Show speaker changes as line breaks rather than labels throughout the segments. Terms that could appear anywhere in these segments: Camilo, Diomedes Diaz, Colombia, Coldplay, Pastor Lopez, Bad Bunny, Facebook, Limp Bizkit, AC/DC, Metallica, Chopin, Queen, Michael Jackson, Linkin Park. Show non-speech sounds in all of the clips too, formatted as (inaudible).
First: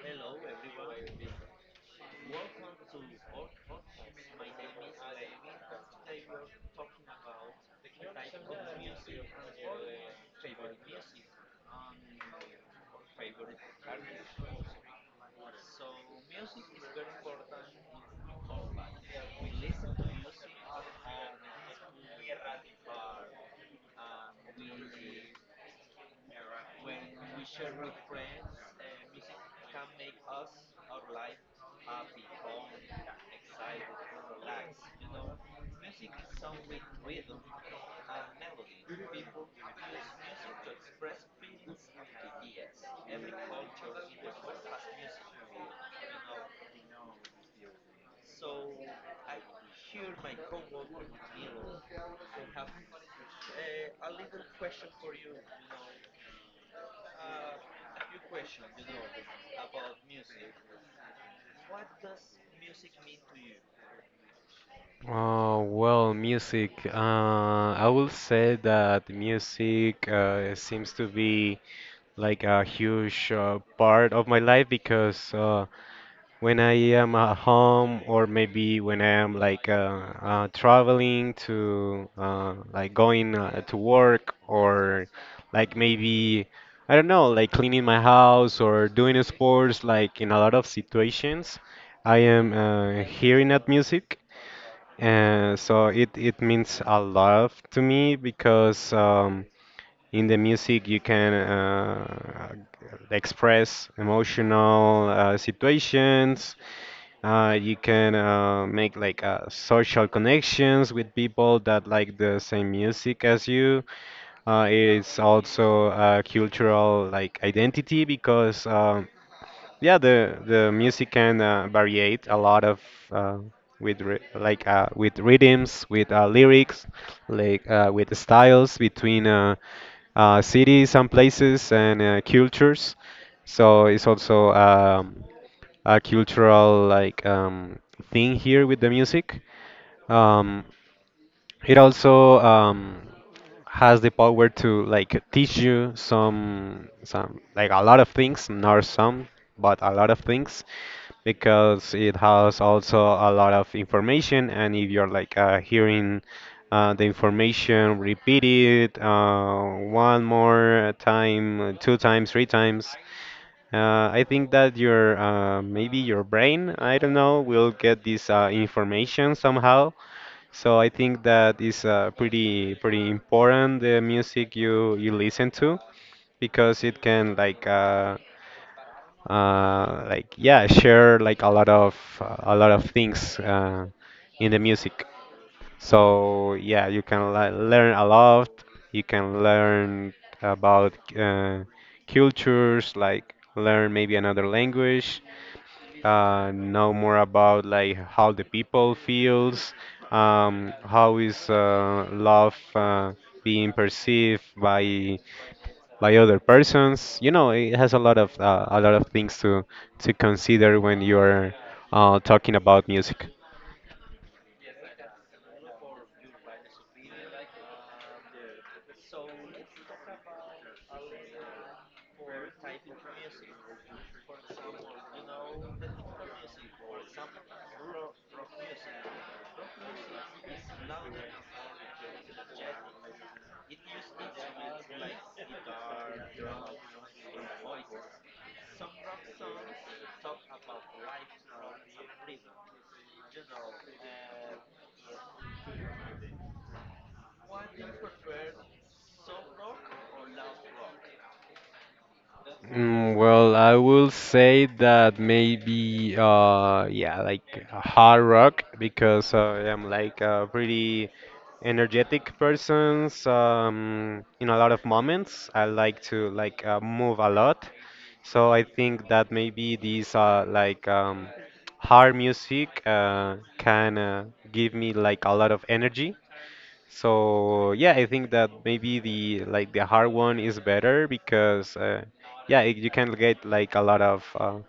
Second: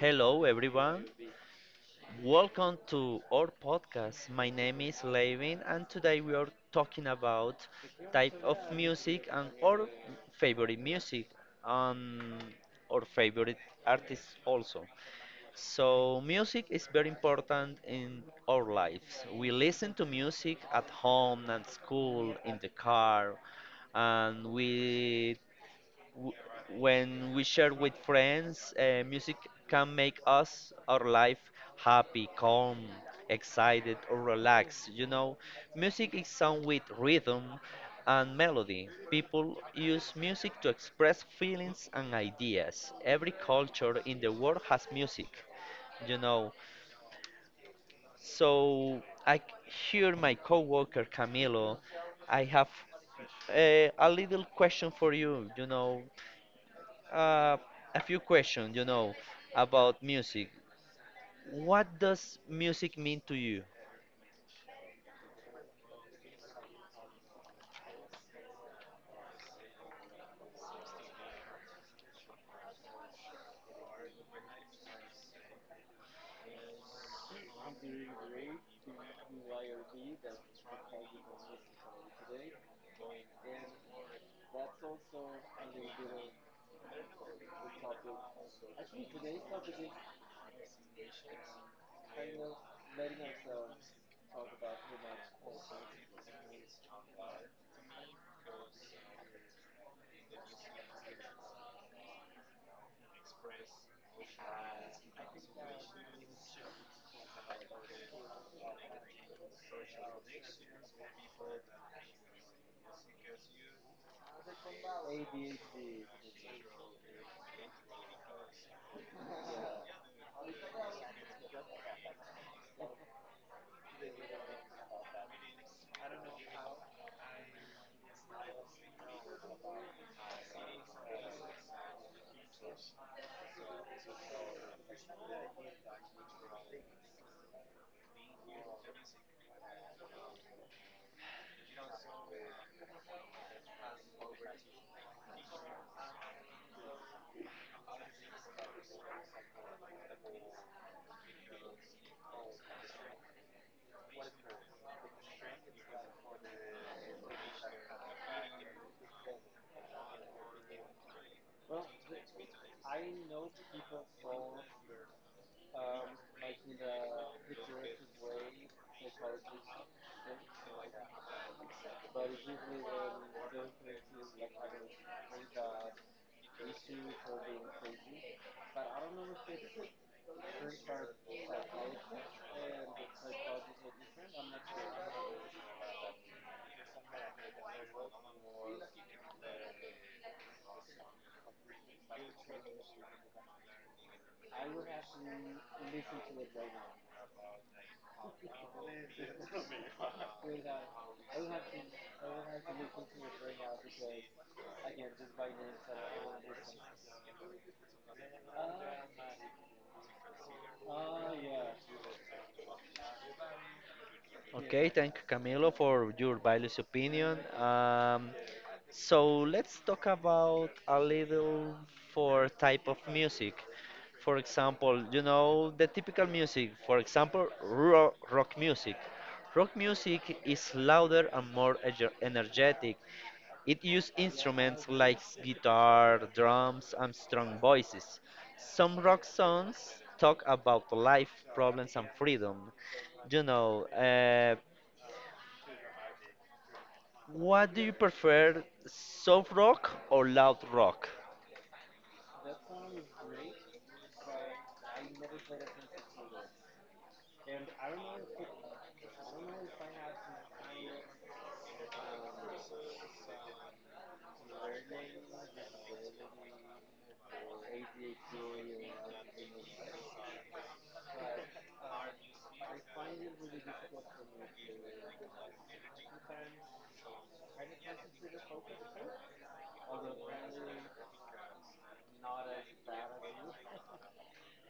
Hello, everyone. Welcome to our podcast. My name is Levin, and today we are talking about type of music and our favorite music and our favorite artists also. So, music is very important in our lives. We listen to music at home, at school, in the car, and w- when we share with friends, music can make us our life happy, calm, excited, or relaxed. You know, music is sung with rhythm and melody. People use music to express feelings and ideas. Every culture in the world has music. You know, so I c- hear my coworker Camilo. I have a little question for you. Uh, a few questions, you know, about music. What does music mean to you?
Am at home or maybe when I am traveling to like going to work or like maybe I don't know like cleaning my house or doing sports like in a lot of situations I am hearing that music. And so it means a lot to me because in the music you can express emotional situations. You can make like social connections with people that like the same music as you. It's also a cultural like identity because yeah, the music can variate a lot of uh, with rhythms, with lyrics, with styles between cities and places and cultures. So it's also a cultural like thing here with the music. Um, it also has the power to like teach you some like a lot of things, not some, but a lot of things, because it has also a lot of information. And if you're like hearing the information repeated one more time, two times, three times, I think that your maybe your brain, I don't know, will get this information somehow. So I think that is pretty important, the music you listen to, because it can yeah share like a lot of things in the music
Okay, thank you, Camilo, for your valuable opinion. So let's talk about a little for type of music. For example, you know, the typical music, for example, rock, rock music. Rock music is louder and more energetic. It used instruments like guitar, drums, and strong voices. Some rock songs talk about life, problems, and freedom. You know, uh, what do you prefer, soft rock or loud rock?
a lot. So I think that maybe these hard music can give me like a lot of energy. So yeah, I think that maybe the like the hard one is better because yeah, it, you can get like a lot of uh,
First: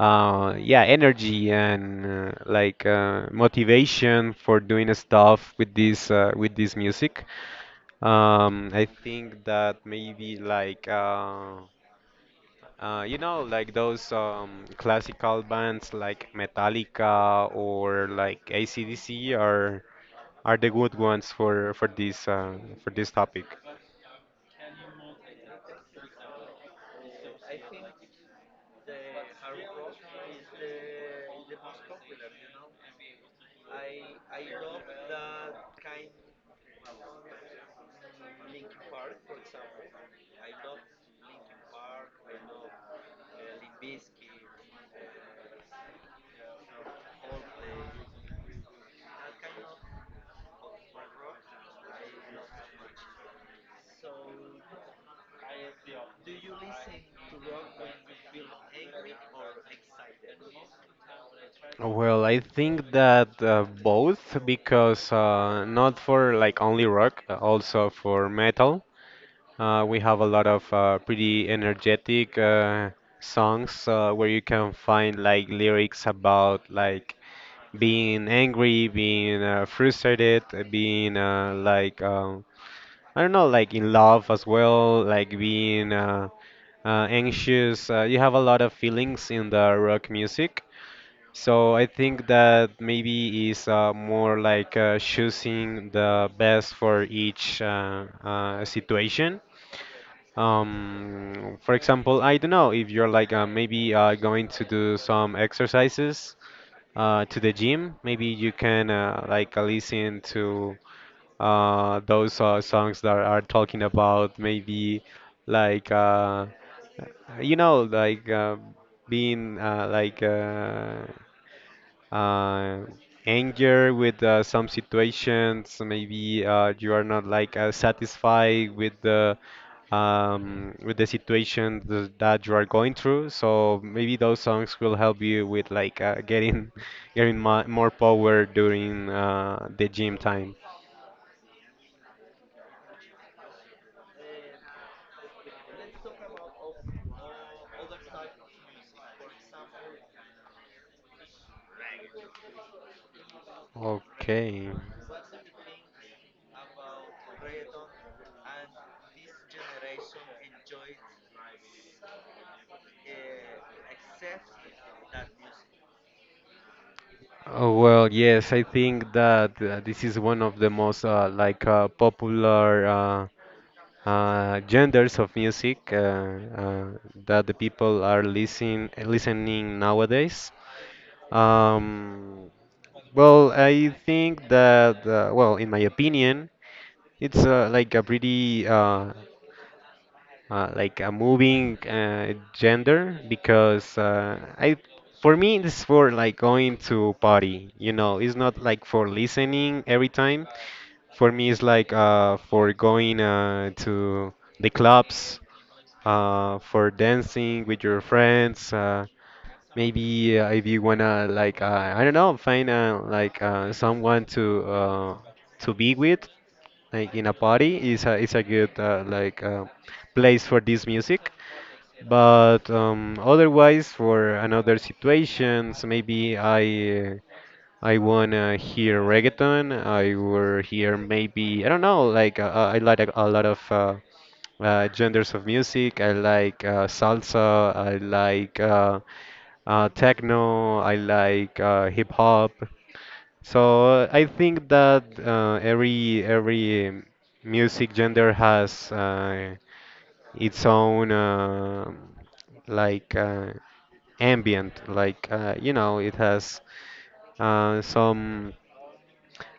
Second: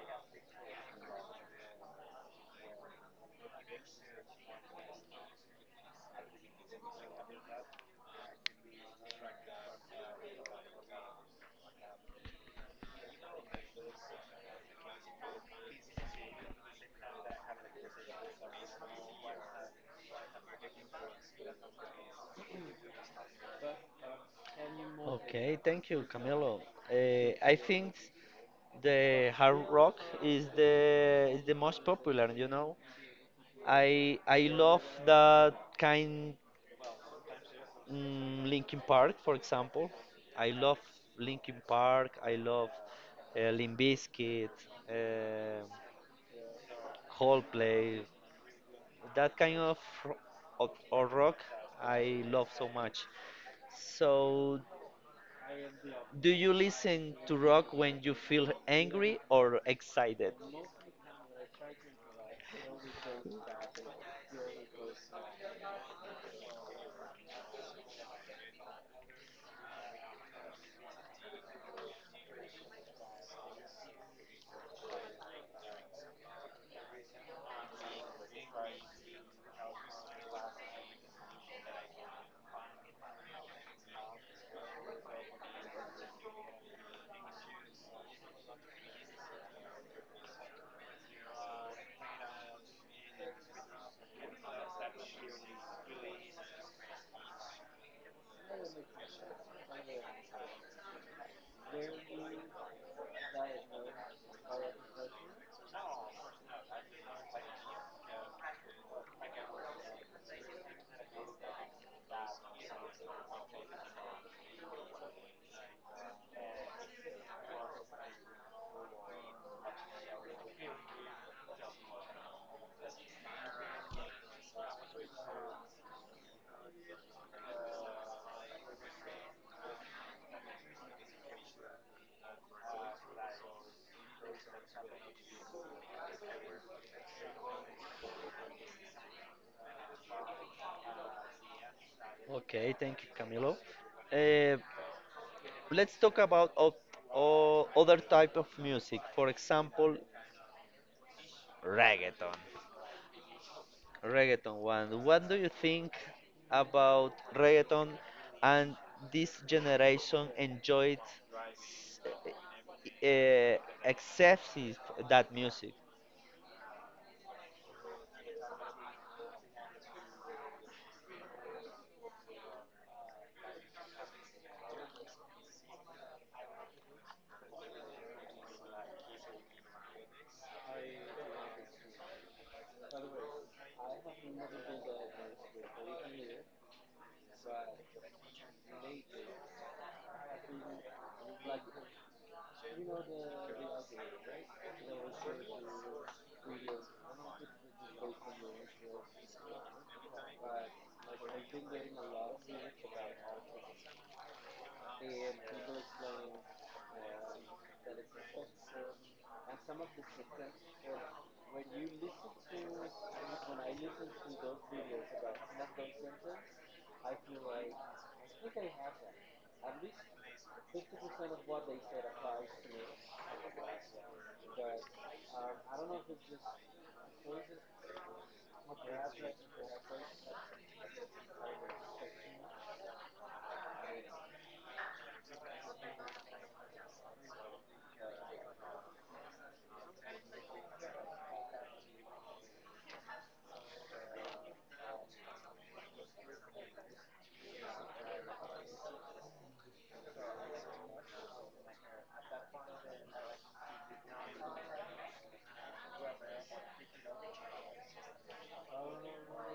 uh, yeah energy and motivation for doing stuff with this music. I think that maybe you know like those classical bands like Metallica or like AC/DC are the good ones for this for this topic.
Okay, thank you, Camilo. I think the hard rock is the most popular. You know, I love that kind. Mm, Linkin Park, for example. I love Linkin Park. I love Limp Bizkit, uh, Coldplay. That kind of, ro- of or rock I love so much. So, do you listen to rock when you feel angry or excited?
Both, because not for like only rock, also for metal. We have a lot of pretty energetic songs where you can find like lyrics about like being angry, being frustrated, being I don't know, like in love as well, like being anxious. You have a lot of feelings in the rock music. So I think that maybe is more like choosing the best for each situation. For example, I don't know if you're like maybe going to do some exercises to the gym. Maybe you can listen to those songs that are talking about maybe like uh, you know like uh, being like. Uh, Anger with some situations. Maybe you are not like satisfied with the situation that you are going through. So maybe those songs will help you with like getting (laughs) getting mo more power during the gym time.
Okay, thank you, Camilo. Uh, let's talk about other type of music. For example, reggaeton. Reggaeton
Okay.
one. What do you think about reggaeton and this generation enjoyed uh, excessive that music?
Oh, well, yes, I think that this is one of the most popular genders of music uh, that the people are listening nowadays. Um, well, I think that, well, in my opinion, it's like a pretty, like a moving gender because I, for me, it's for like going to party. You know, it's not like for listening every time. For me, it's like for going to the clubs for dancing with your friends. Maybe if you wanna like I don't know, find someone to be with, like in a party, is a good place for this music. But otherwise, for another situations, maybe I. I wanna hear reggaeton. I will hear maybe I don't know, like I like a lot of genders of music. I like salsa, I like techno, I like hip hop. So I think that every music gender has its own like uh, ambient, you know, it has some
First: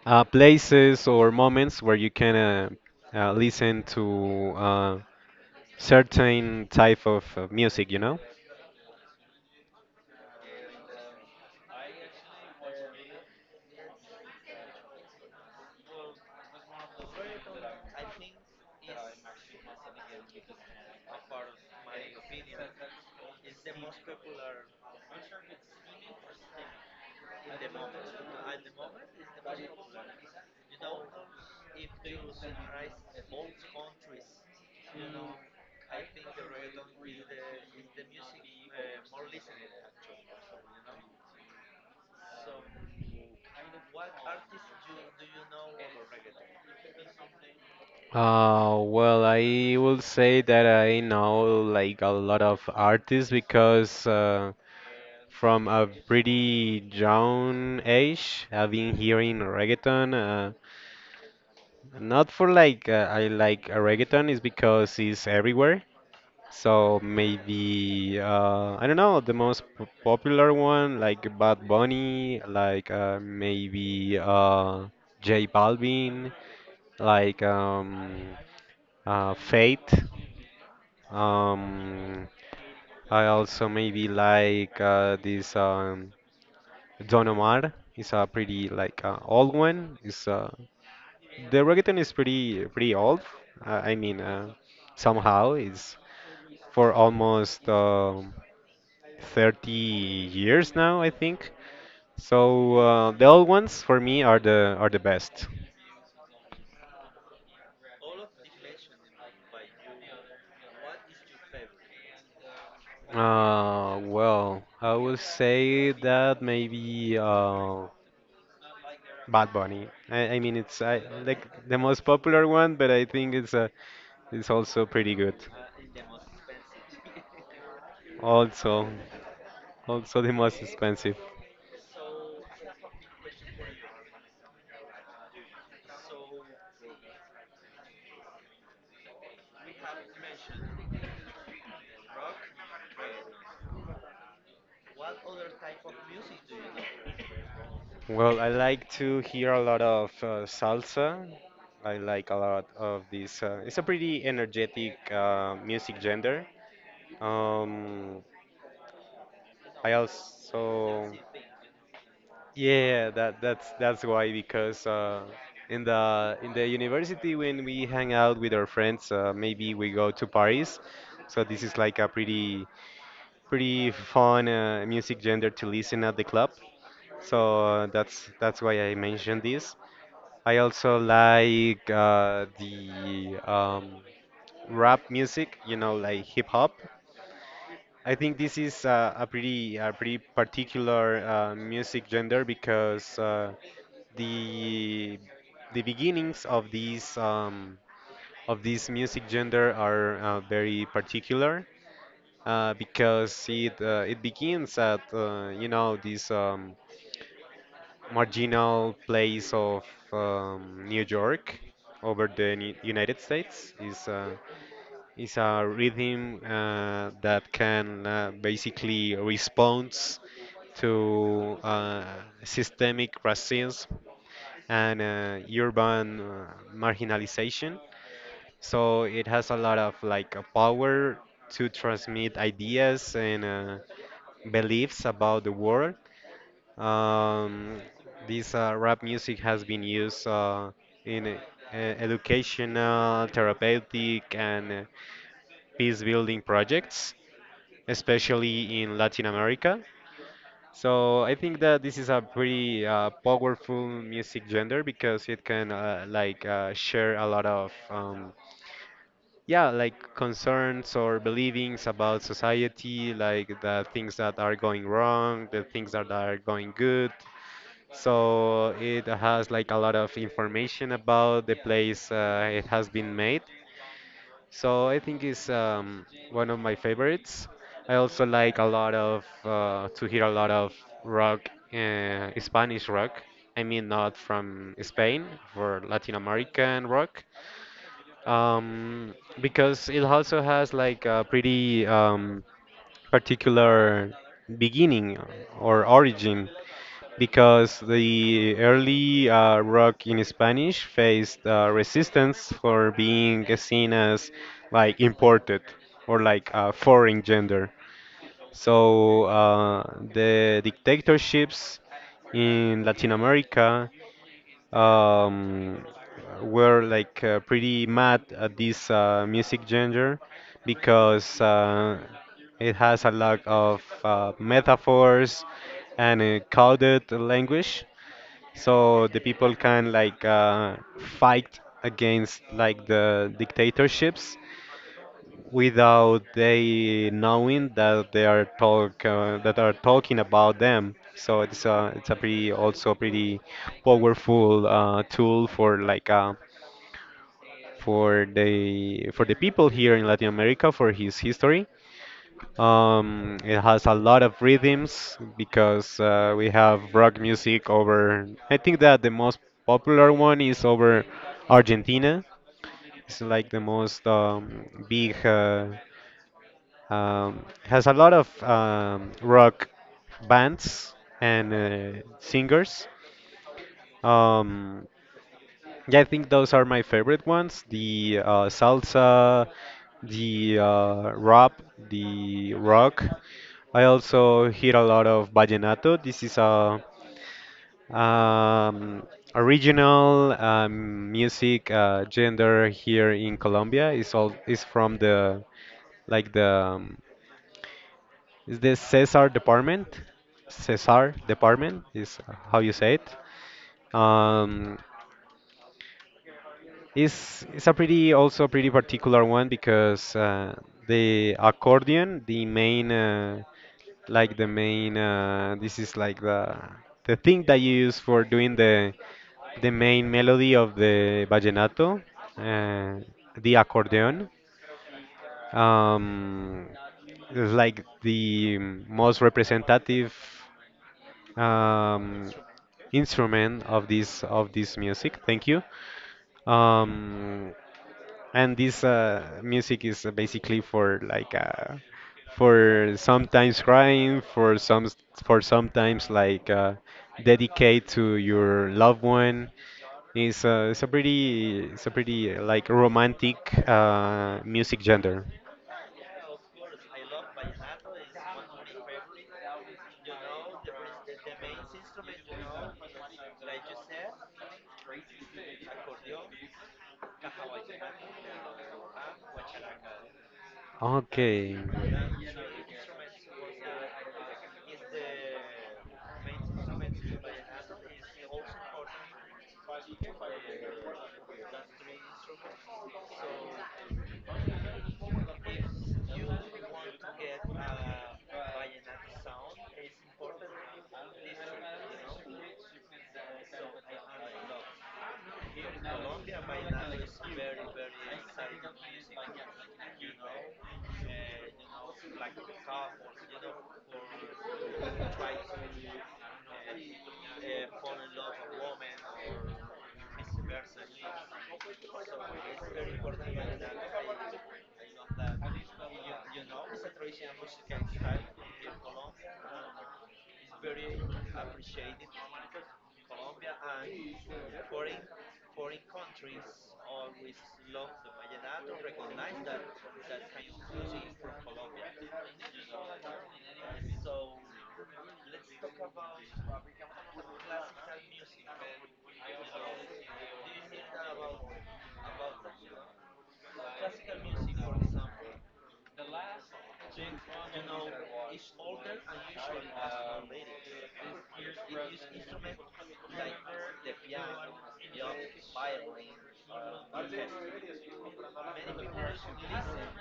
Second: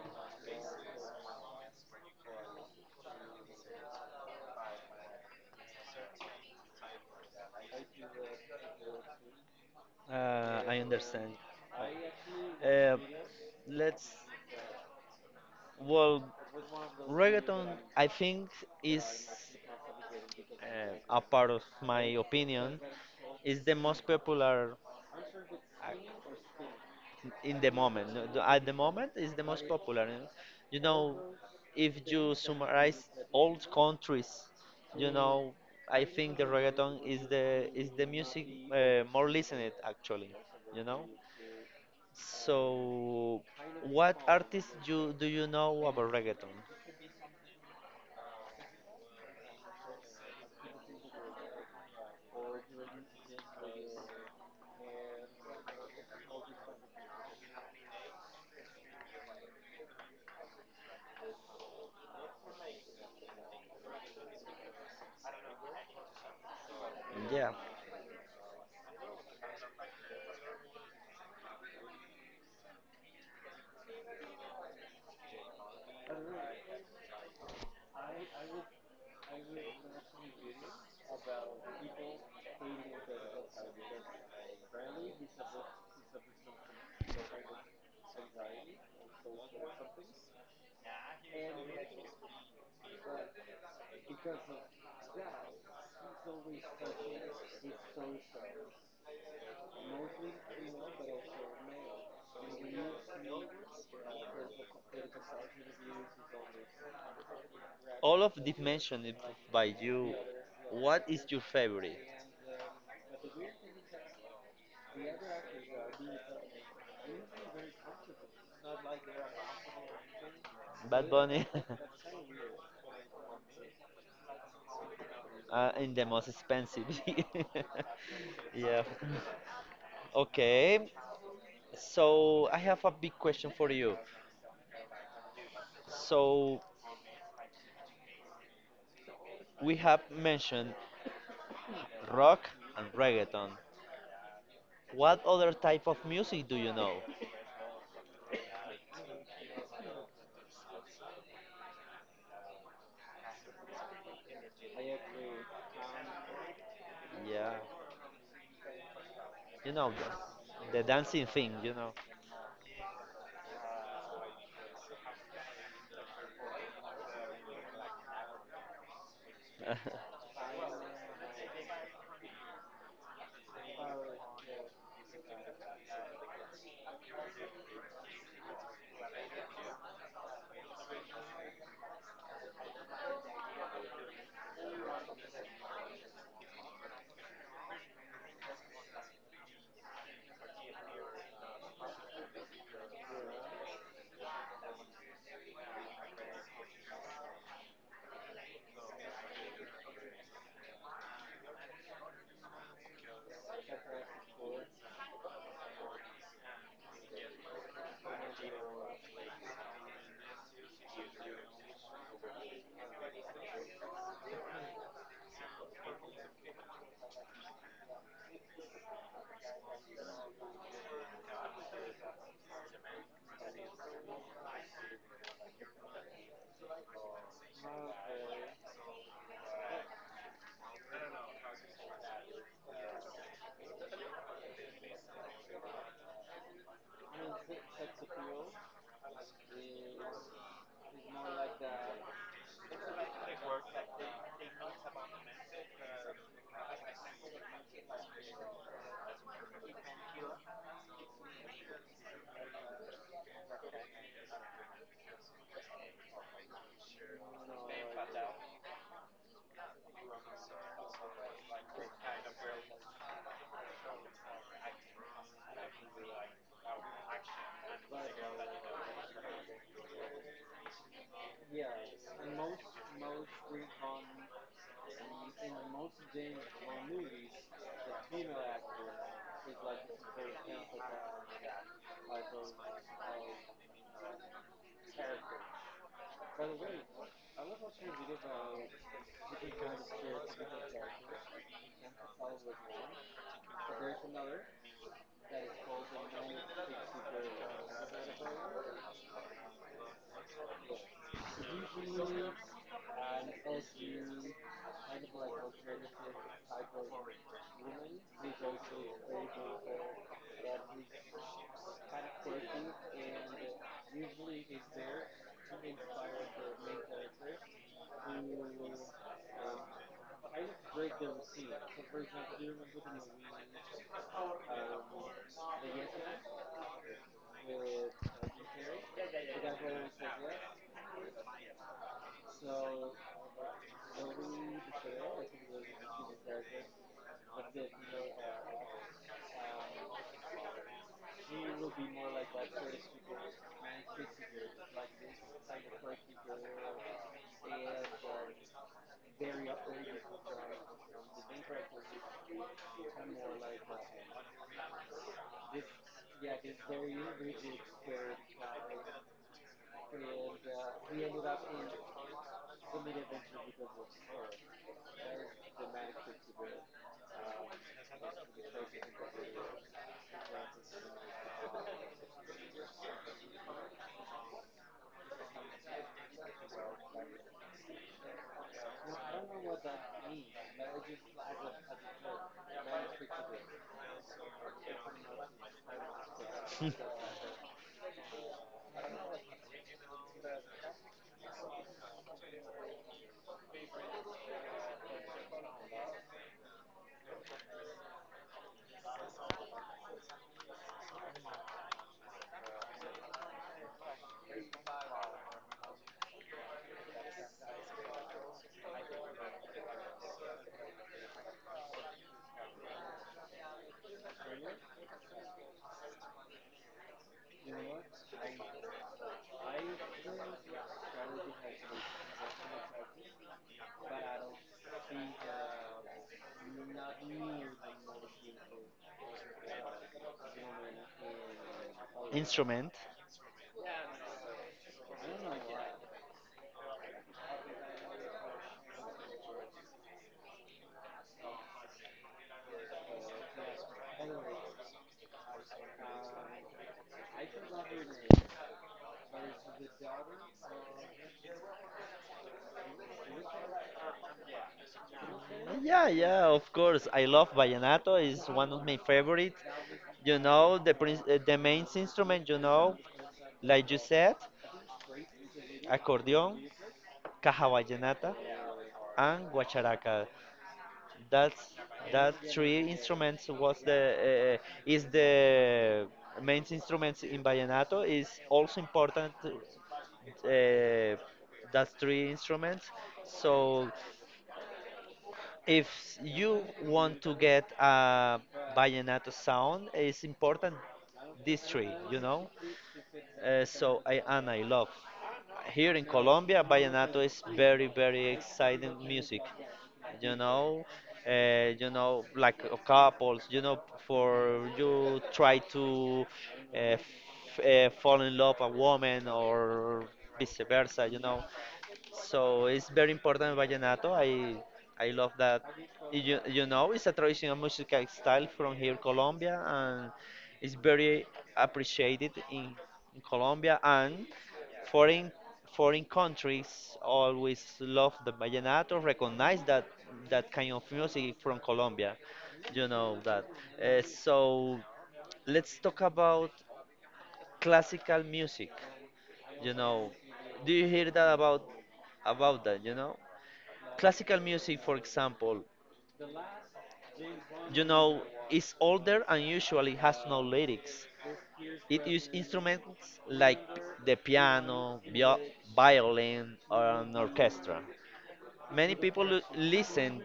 places or moments where you can listen to. Certain type of music, you know,
I understand. Uh, let's well, reggaeton. I think is uh, a part of my opinion is the most popular in the moment. No, at the moment, is the most popular. And, you know, if you summarize old countries, you know, I think the reggaeton is the music more listened actually. You know. So, what artists you do you know about reggaeton?
uh,
Yeah, all of the mentioned it by you. What is your favorite? Bad Bunny, (laughs) and the most expensive. (laughs) Yeah. Okay, so I have a big question for you. So we have mentioned rock and reggaeton. What other type of music do you know? Yeah, you know the dancing thing, you know.
rap music, you know, like hip hop. I think this is a pretty particular music gender because the the beginnings of these of this music gender are very particular because it begins at you know this. Marginal place of New York over the United States is a rhythm that can basically responds to systemic racism and urban marginalization. So it has a lot of like a power to transmit ideas and beliefs about the world. um, this rap music has been used in educational, therapeutic, and peace building projects, especially in Latin America. So I think that this is a pretty powerful music genre because it can share a lot of yeah like concerns or believings about society, like the things that are going wrong, the things that are for the people here in Latin America for his history. It has a lot of rhythms because we have rock music over. I think that the most popular one is over Argentina, like the most big. Um, has a lot of rock bands and singers. Um, I think those are my favorite ones: the salsa, the rap, the rock. I also hear a lot of vallenato.
(laughs)
Um, Original music gender here in Colombia is all is from the like the Cesar department, Cesar department, the, uh, the used from the of the budget.
Instrument. Yeah, yeah, of course. I love vallenato. It's one of my favorite. You know, the main instrument, you know, like you said, accordion, caja vallenata, and guacharaca. That's
Okay.
that three instruments was the is the main instruments in vallenato. Is also important that's three instruments. So if you want to get a vallenato sound, it's important these three, you know. So I love. Here in Colombia, vallenato is very very exciting music, you know. You know, couples, you know, for you try to fall in love a woman or vice versa, you know. So it's very important vallenato. I love that. You know, it's a traditional musical style from here, Colombia, and it's very appreciated in Colombia and foreign foreign countries. Always love the vallenato, recognize that that kind of music from Colombia. You know that. So let's talk about classical music. You know, do you hear that about that? You know. Classical music, for example, you know, is older and usually has no lyrics. It uses instruments like the piano, violin, or an orchestra. Many people listen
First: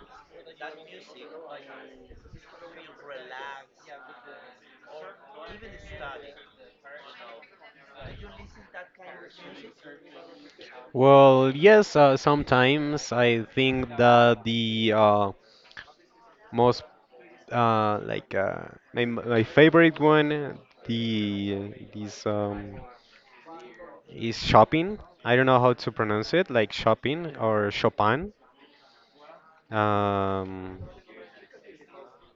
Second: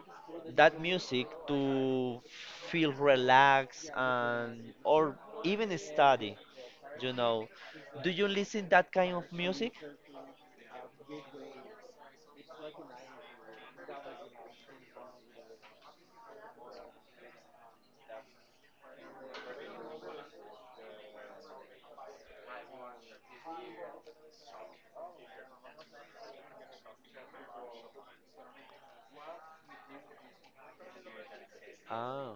that music to feel relaxed and or even study. You know, do you listen that kind of music?
Well, yes. Sometimes I think that the most uh, like uh, my my favorite one, the this is shopping. I don't know how to pronounce it, like shopping or Chopin. Um,
Ah,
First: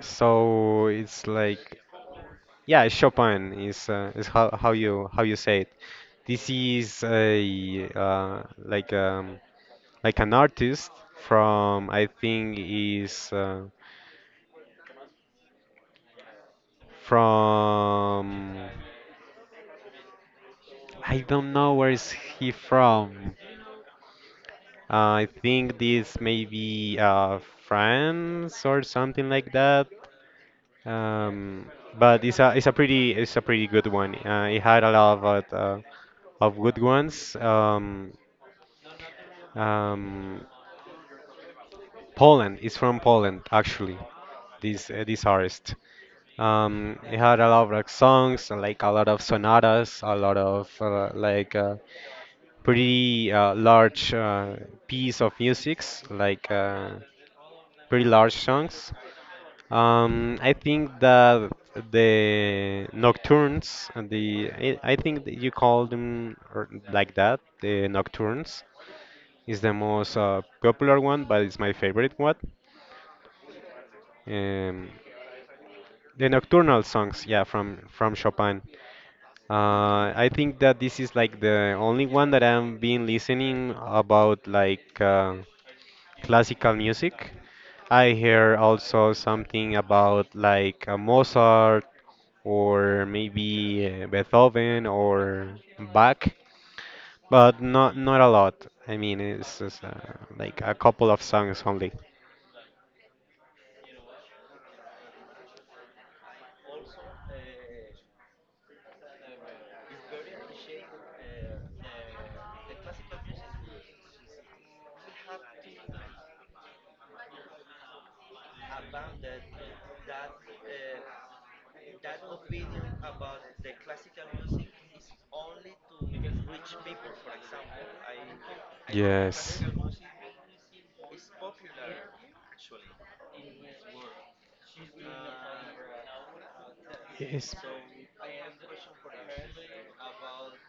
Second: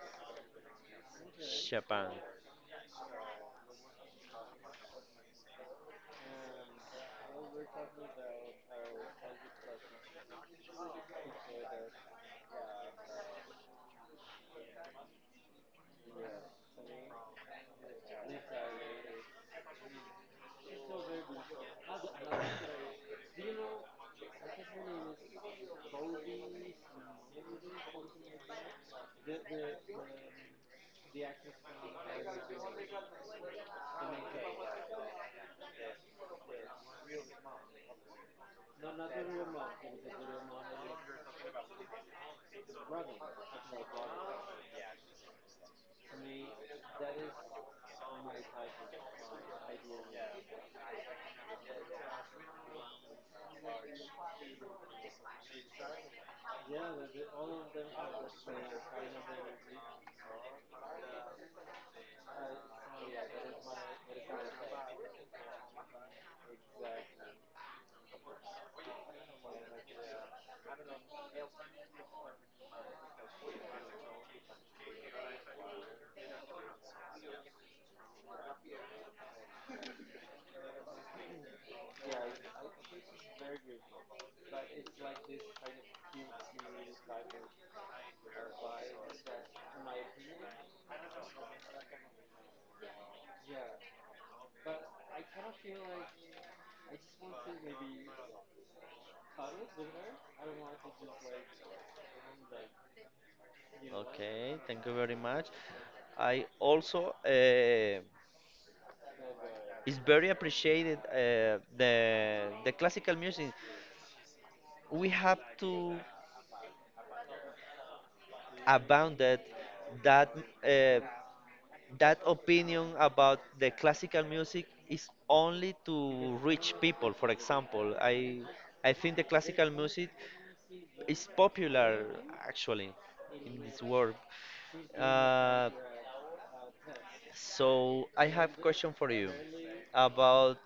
so it's like
Japan.
yeah, Chopin is how you say it. This is a like an artist from I think is from I don't know where is he from. I think this may be France or something like that. Um, but it's a pretty good one. It had a lot of good ones. Um, Poland is from Poland, actually. This artist. He had a lot of like, songs, and, like a lot of sonatas, a lot of pretty large piece of musics, like pretty large songs. I think that the nocturnes, and I think that you call them or like that, the nocturnes. It's the most popular one, but it's my favorite one. Um, the nocturnal songs, yeah, from Chopin. I think that this is
Okay, thank you very much. I also is very appreciated the classical music. We have to abound that that uh, that opinion about the classical music is only to rich people. For example, I think the
yes.
classical music is popular actually in this world. Uh, So I have question for you about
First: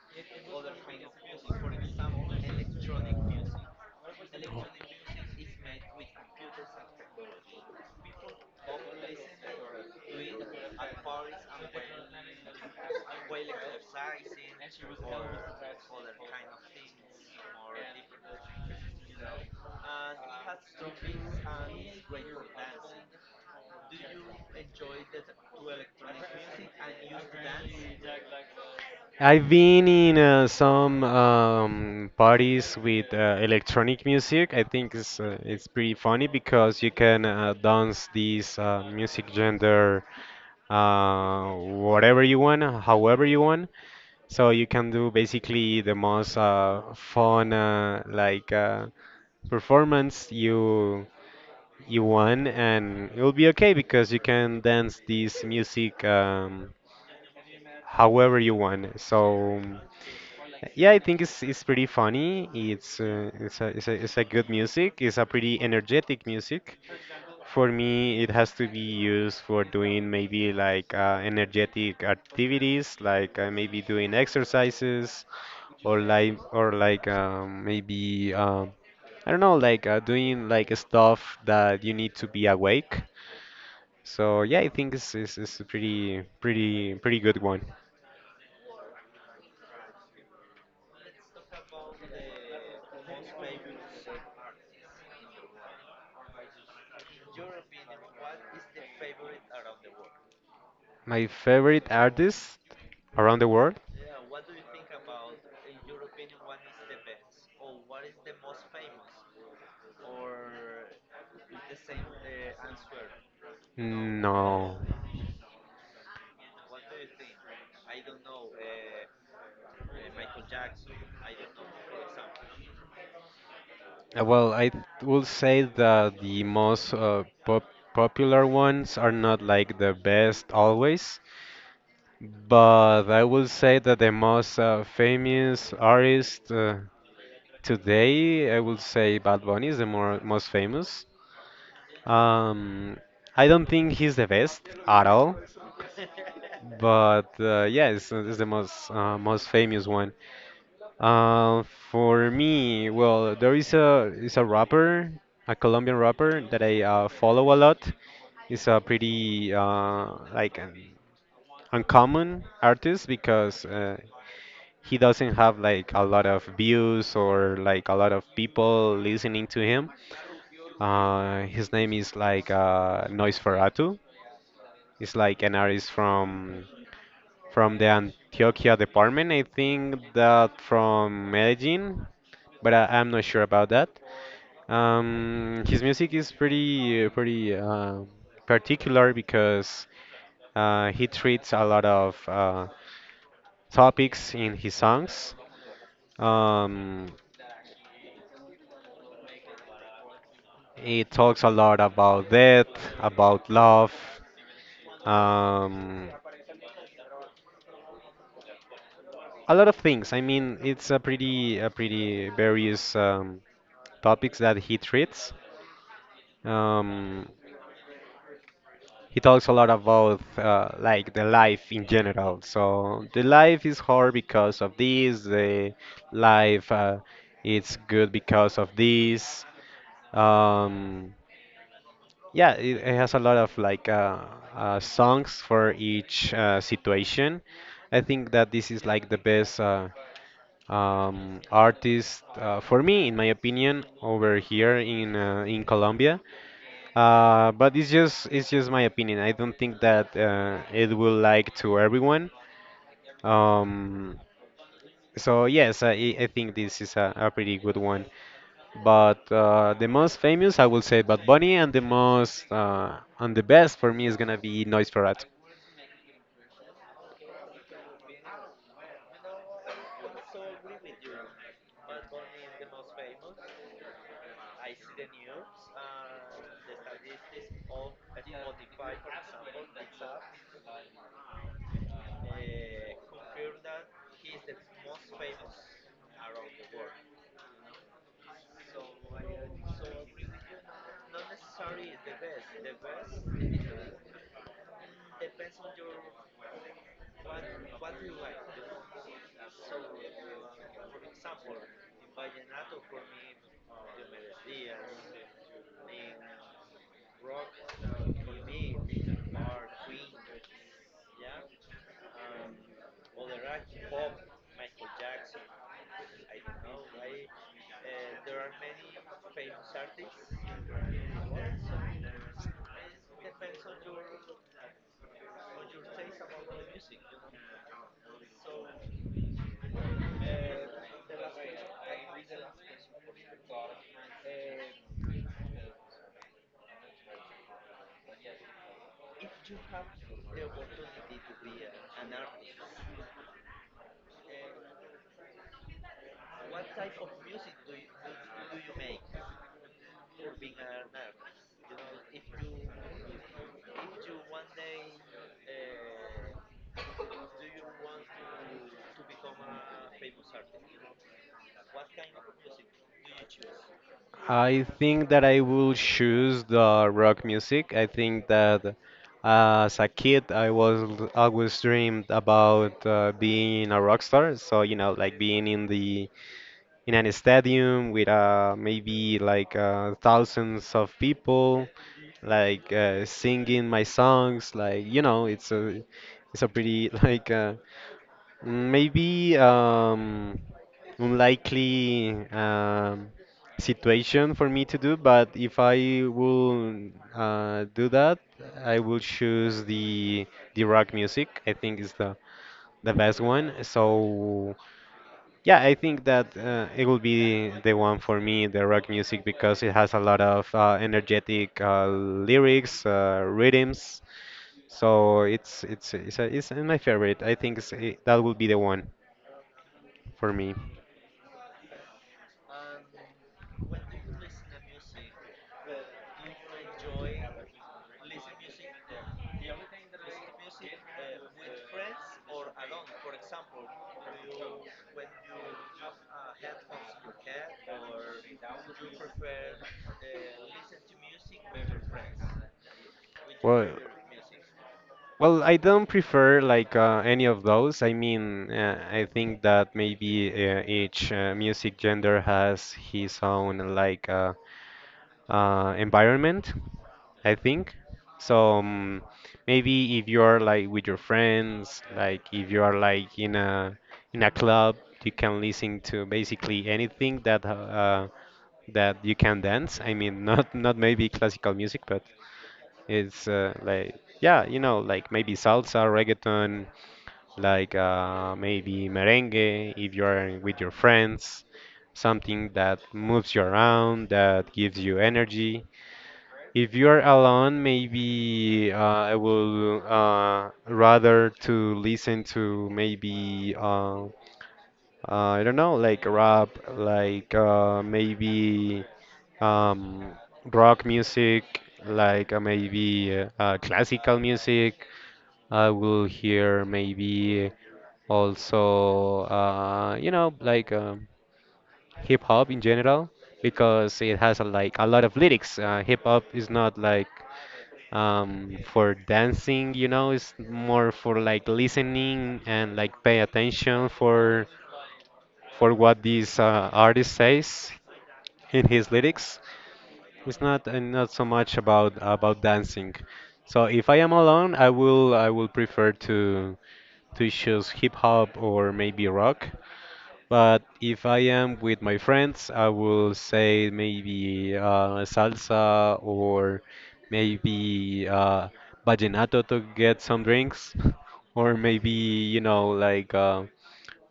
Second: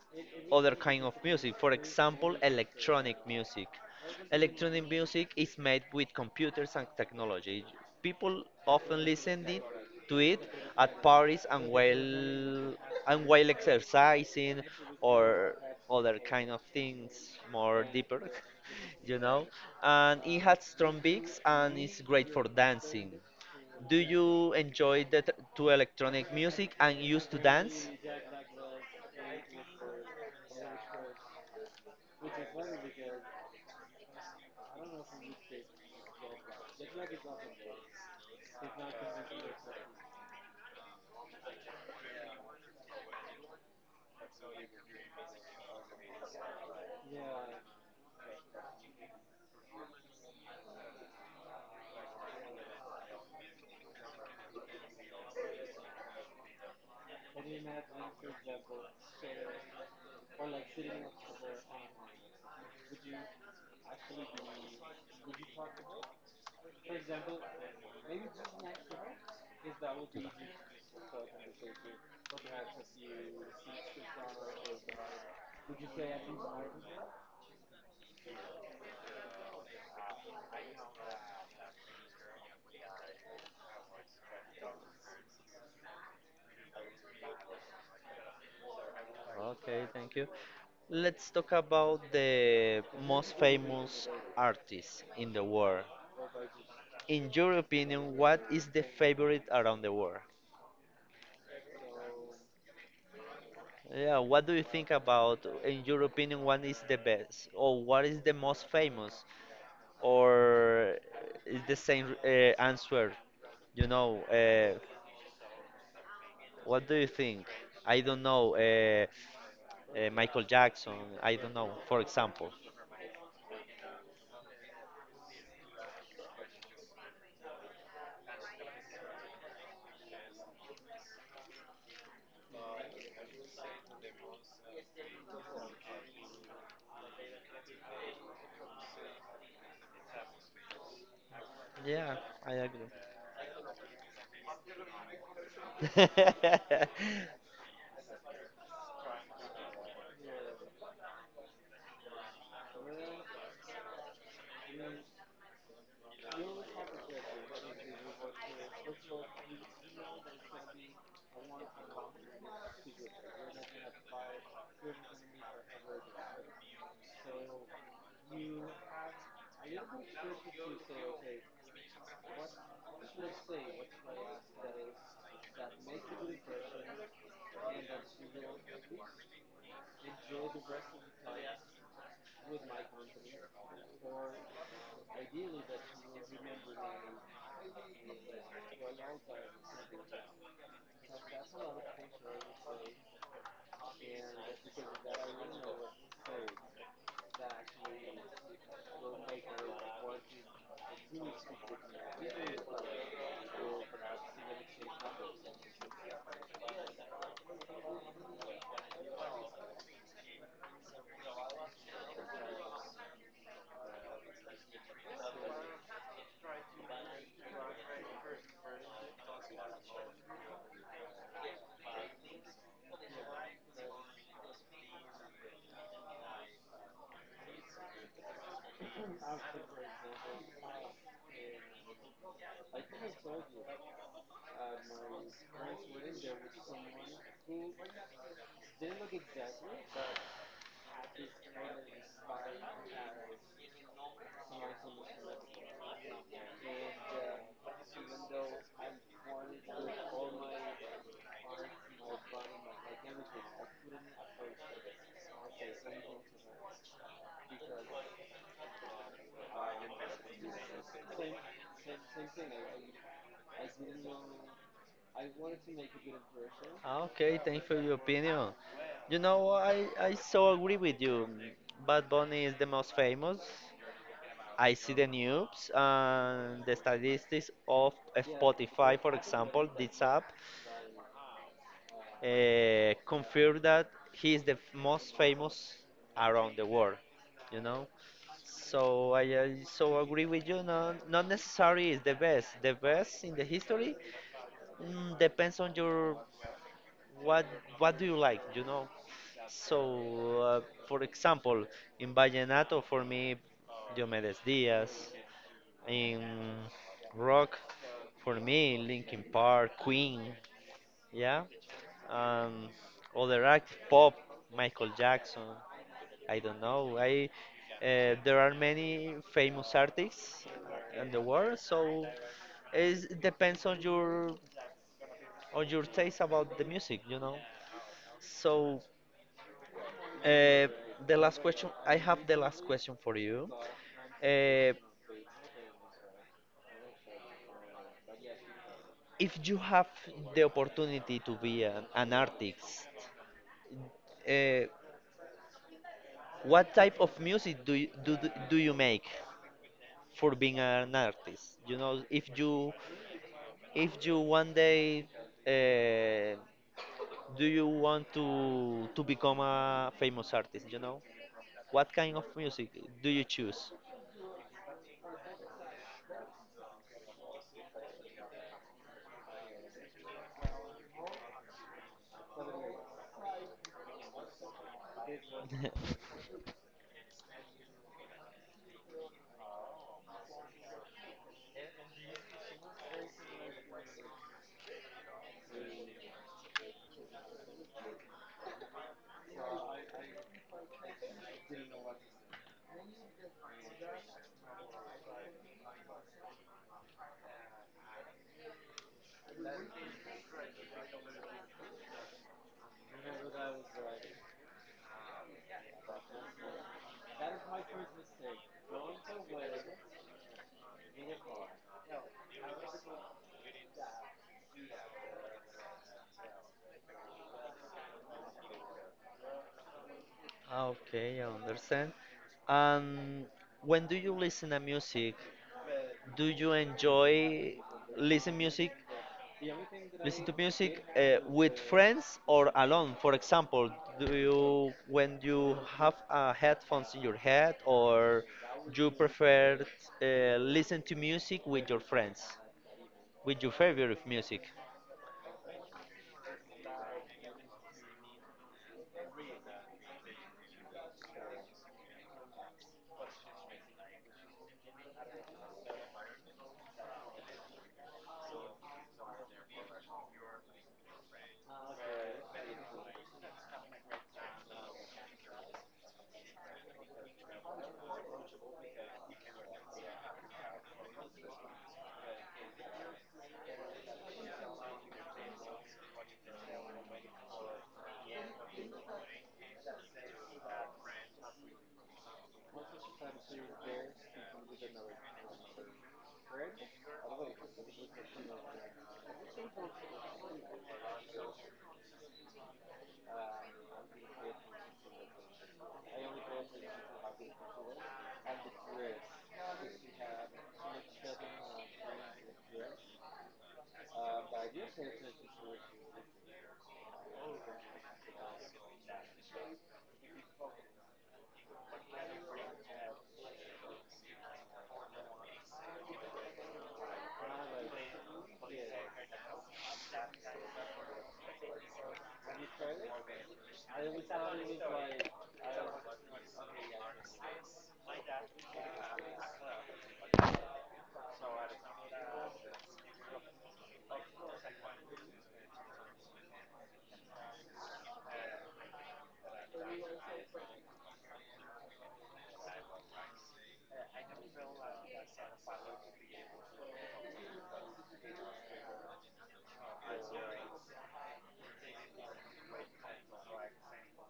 other kind of music. For example, electronic music. Electronic music is made with computers and technology. People often to it at parties and while exercising or other kind of things more deeper, (laughs) you know. And it has strong beats and it's great for dancing. Do you enjoy the to electronic music and used to dance?
I've been in some parties with electronic music. I think it's pretty funny because you can dance this music gender whatever you want, however you want. So you can do basically the most fun like or like maybe I don't know like doing like stuff that you need to be awake. So yeah, I think this is a pretty good one.
Okay, thank you. Let's talk about the most famous artists in the world. In your opinion, what is the favorite around the world?
My favorite artist around the world,
Yeah, what do you think about, in your opinion, what is the best? Or what is the most famous? Or is the same answer, you know? What do you think? I don't know. Michael Jackson. I don't know. For example. Yeah, I agree. (laughs) Okay, thanks for your opinion. You know, I so agree with you. Bad Bunny is the most famous. I see the news and the statistics of Spotify, for example, this app confirmed that he is the most famous around the world, you know. So I so agree with you. No, not necessarily is the best. The best in the history mm, depends on your what what do you like, you know. So for example, in vallenato for me, Diomedes Diaz. In rock for me, Linkin Park, Queen. Yeah. Um, other act, pop, Michael Jackson. I don't know. I there are many famous artists in the world, so it depends on your taste about the music, you know. So uh, I have the last question for you. Uh, if you have the opportunity to be an artist, uh, what type of music do you make? For being an artist. You know, if you one day uh, do you want to become a famous artist, you know, what kind of music do you choose? (laughs)
in the in an stadium with maybe like thousands of people like singing my songs like you know it's a pretty (laughs) maybe unlikely situation for me to do, but if I will do that, I will choose the rock music. I think is the best one. So yeah, I think that it will be the one for me, the rock music, because it has a lot of energetic lyrics, rhythms. So it's my favorite. I think it's, it, that will be the one for me.
Okay, I understand. And when do you listen to music? Do you enjoy listen music listen to music with friends or alone, for example? Do you when you have headphones in your head, or you prefer listen to music with your friends with your favorite music?
Well, I don't prefer like I think that maybe each music gender has I think. So maybe if you are like with your friends, like if you are like in a club, you can listen to basically anything that that you can dance. I mean, (laughs) not not maybe classical music, but it's like yeah, you know, like maybe salsa, reggaeton, maybe merengue if you are with your friends. Something that moves you around, that gives you energy. If you are alone, maybe I will rather to listen to maybe I don't know, like rap, maybe um, rock music, maybe classical music. I will hear maybe also you know like hip hop in general because it has a, like a lot of lyrics. Hip hop is not like for dancing, you know, it's more for like listening and like pay attention for what this artist says in his lyrics. It's not not so much about dancing. So if I am alone, I will prefer to choose hip hop or maybe rock. But if I am with my friends, I will say maybe salsa or maybe vallenato to get some drinks, (laughs) or maybe you know like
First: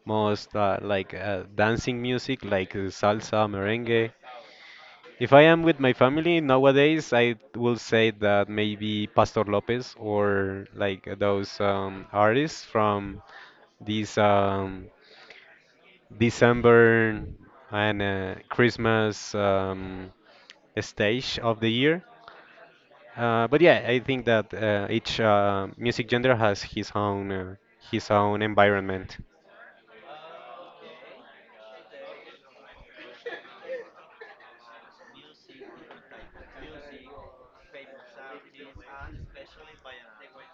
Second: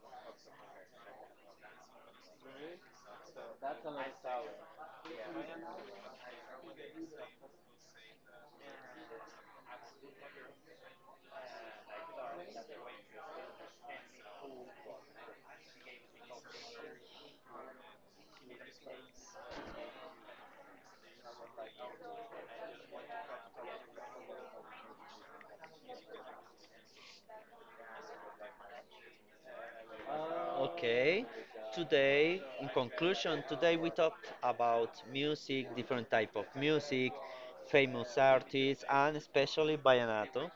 most dancing music like salsa, merengue. If I am with my family nowadays, I will say that maybe Pastor Lopez or like those artists from these December and Christmas stage of the year. But yeah, I think that each music genre has his own environment,
Okay, today, in conclusion, today we talked about music, different type of music, famous artists, and especially vallenato.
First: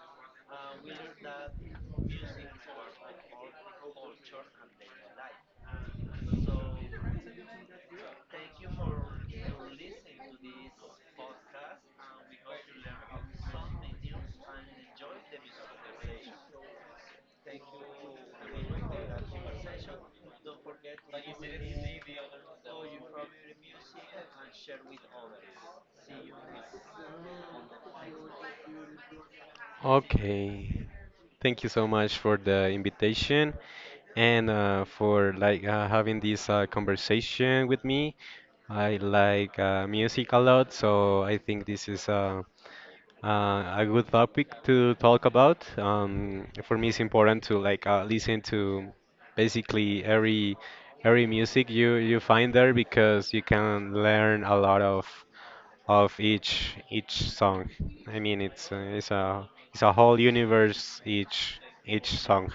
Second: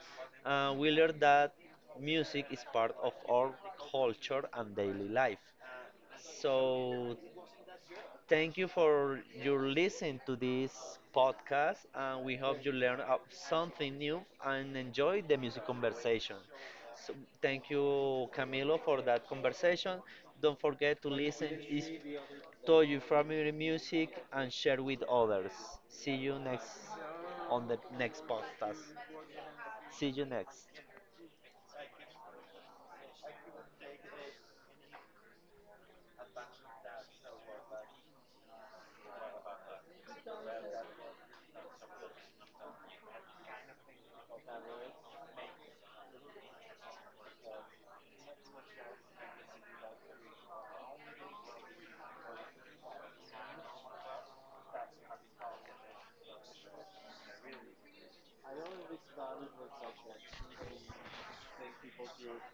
We learned that music is part of our culture and daily life. So thank you for your listen to this podcast, and we hope you learn up something new and enjoy the music conversation. So, thank you, Camilo, for that conversation. Don't forget to to your family music and share with others. See you next on the next podcast. See you next.
because you can learn a lot of each song. I mean, it's a whole universe each song.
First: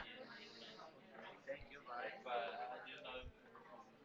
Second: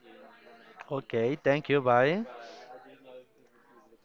Okay, thank you. Bye.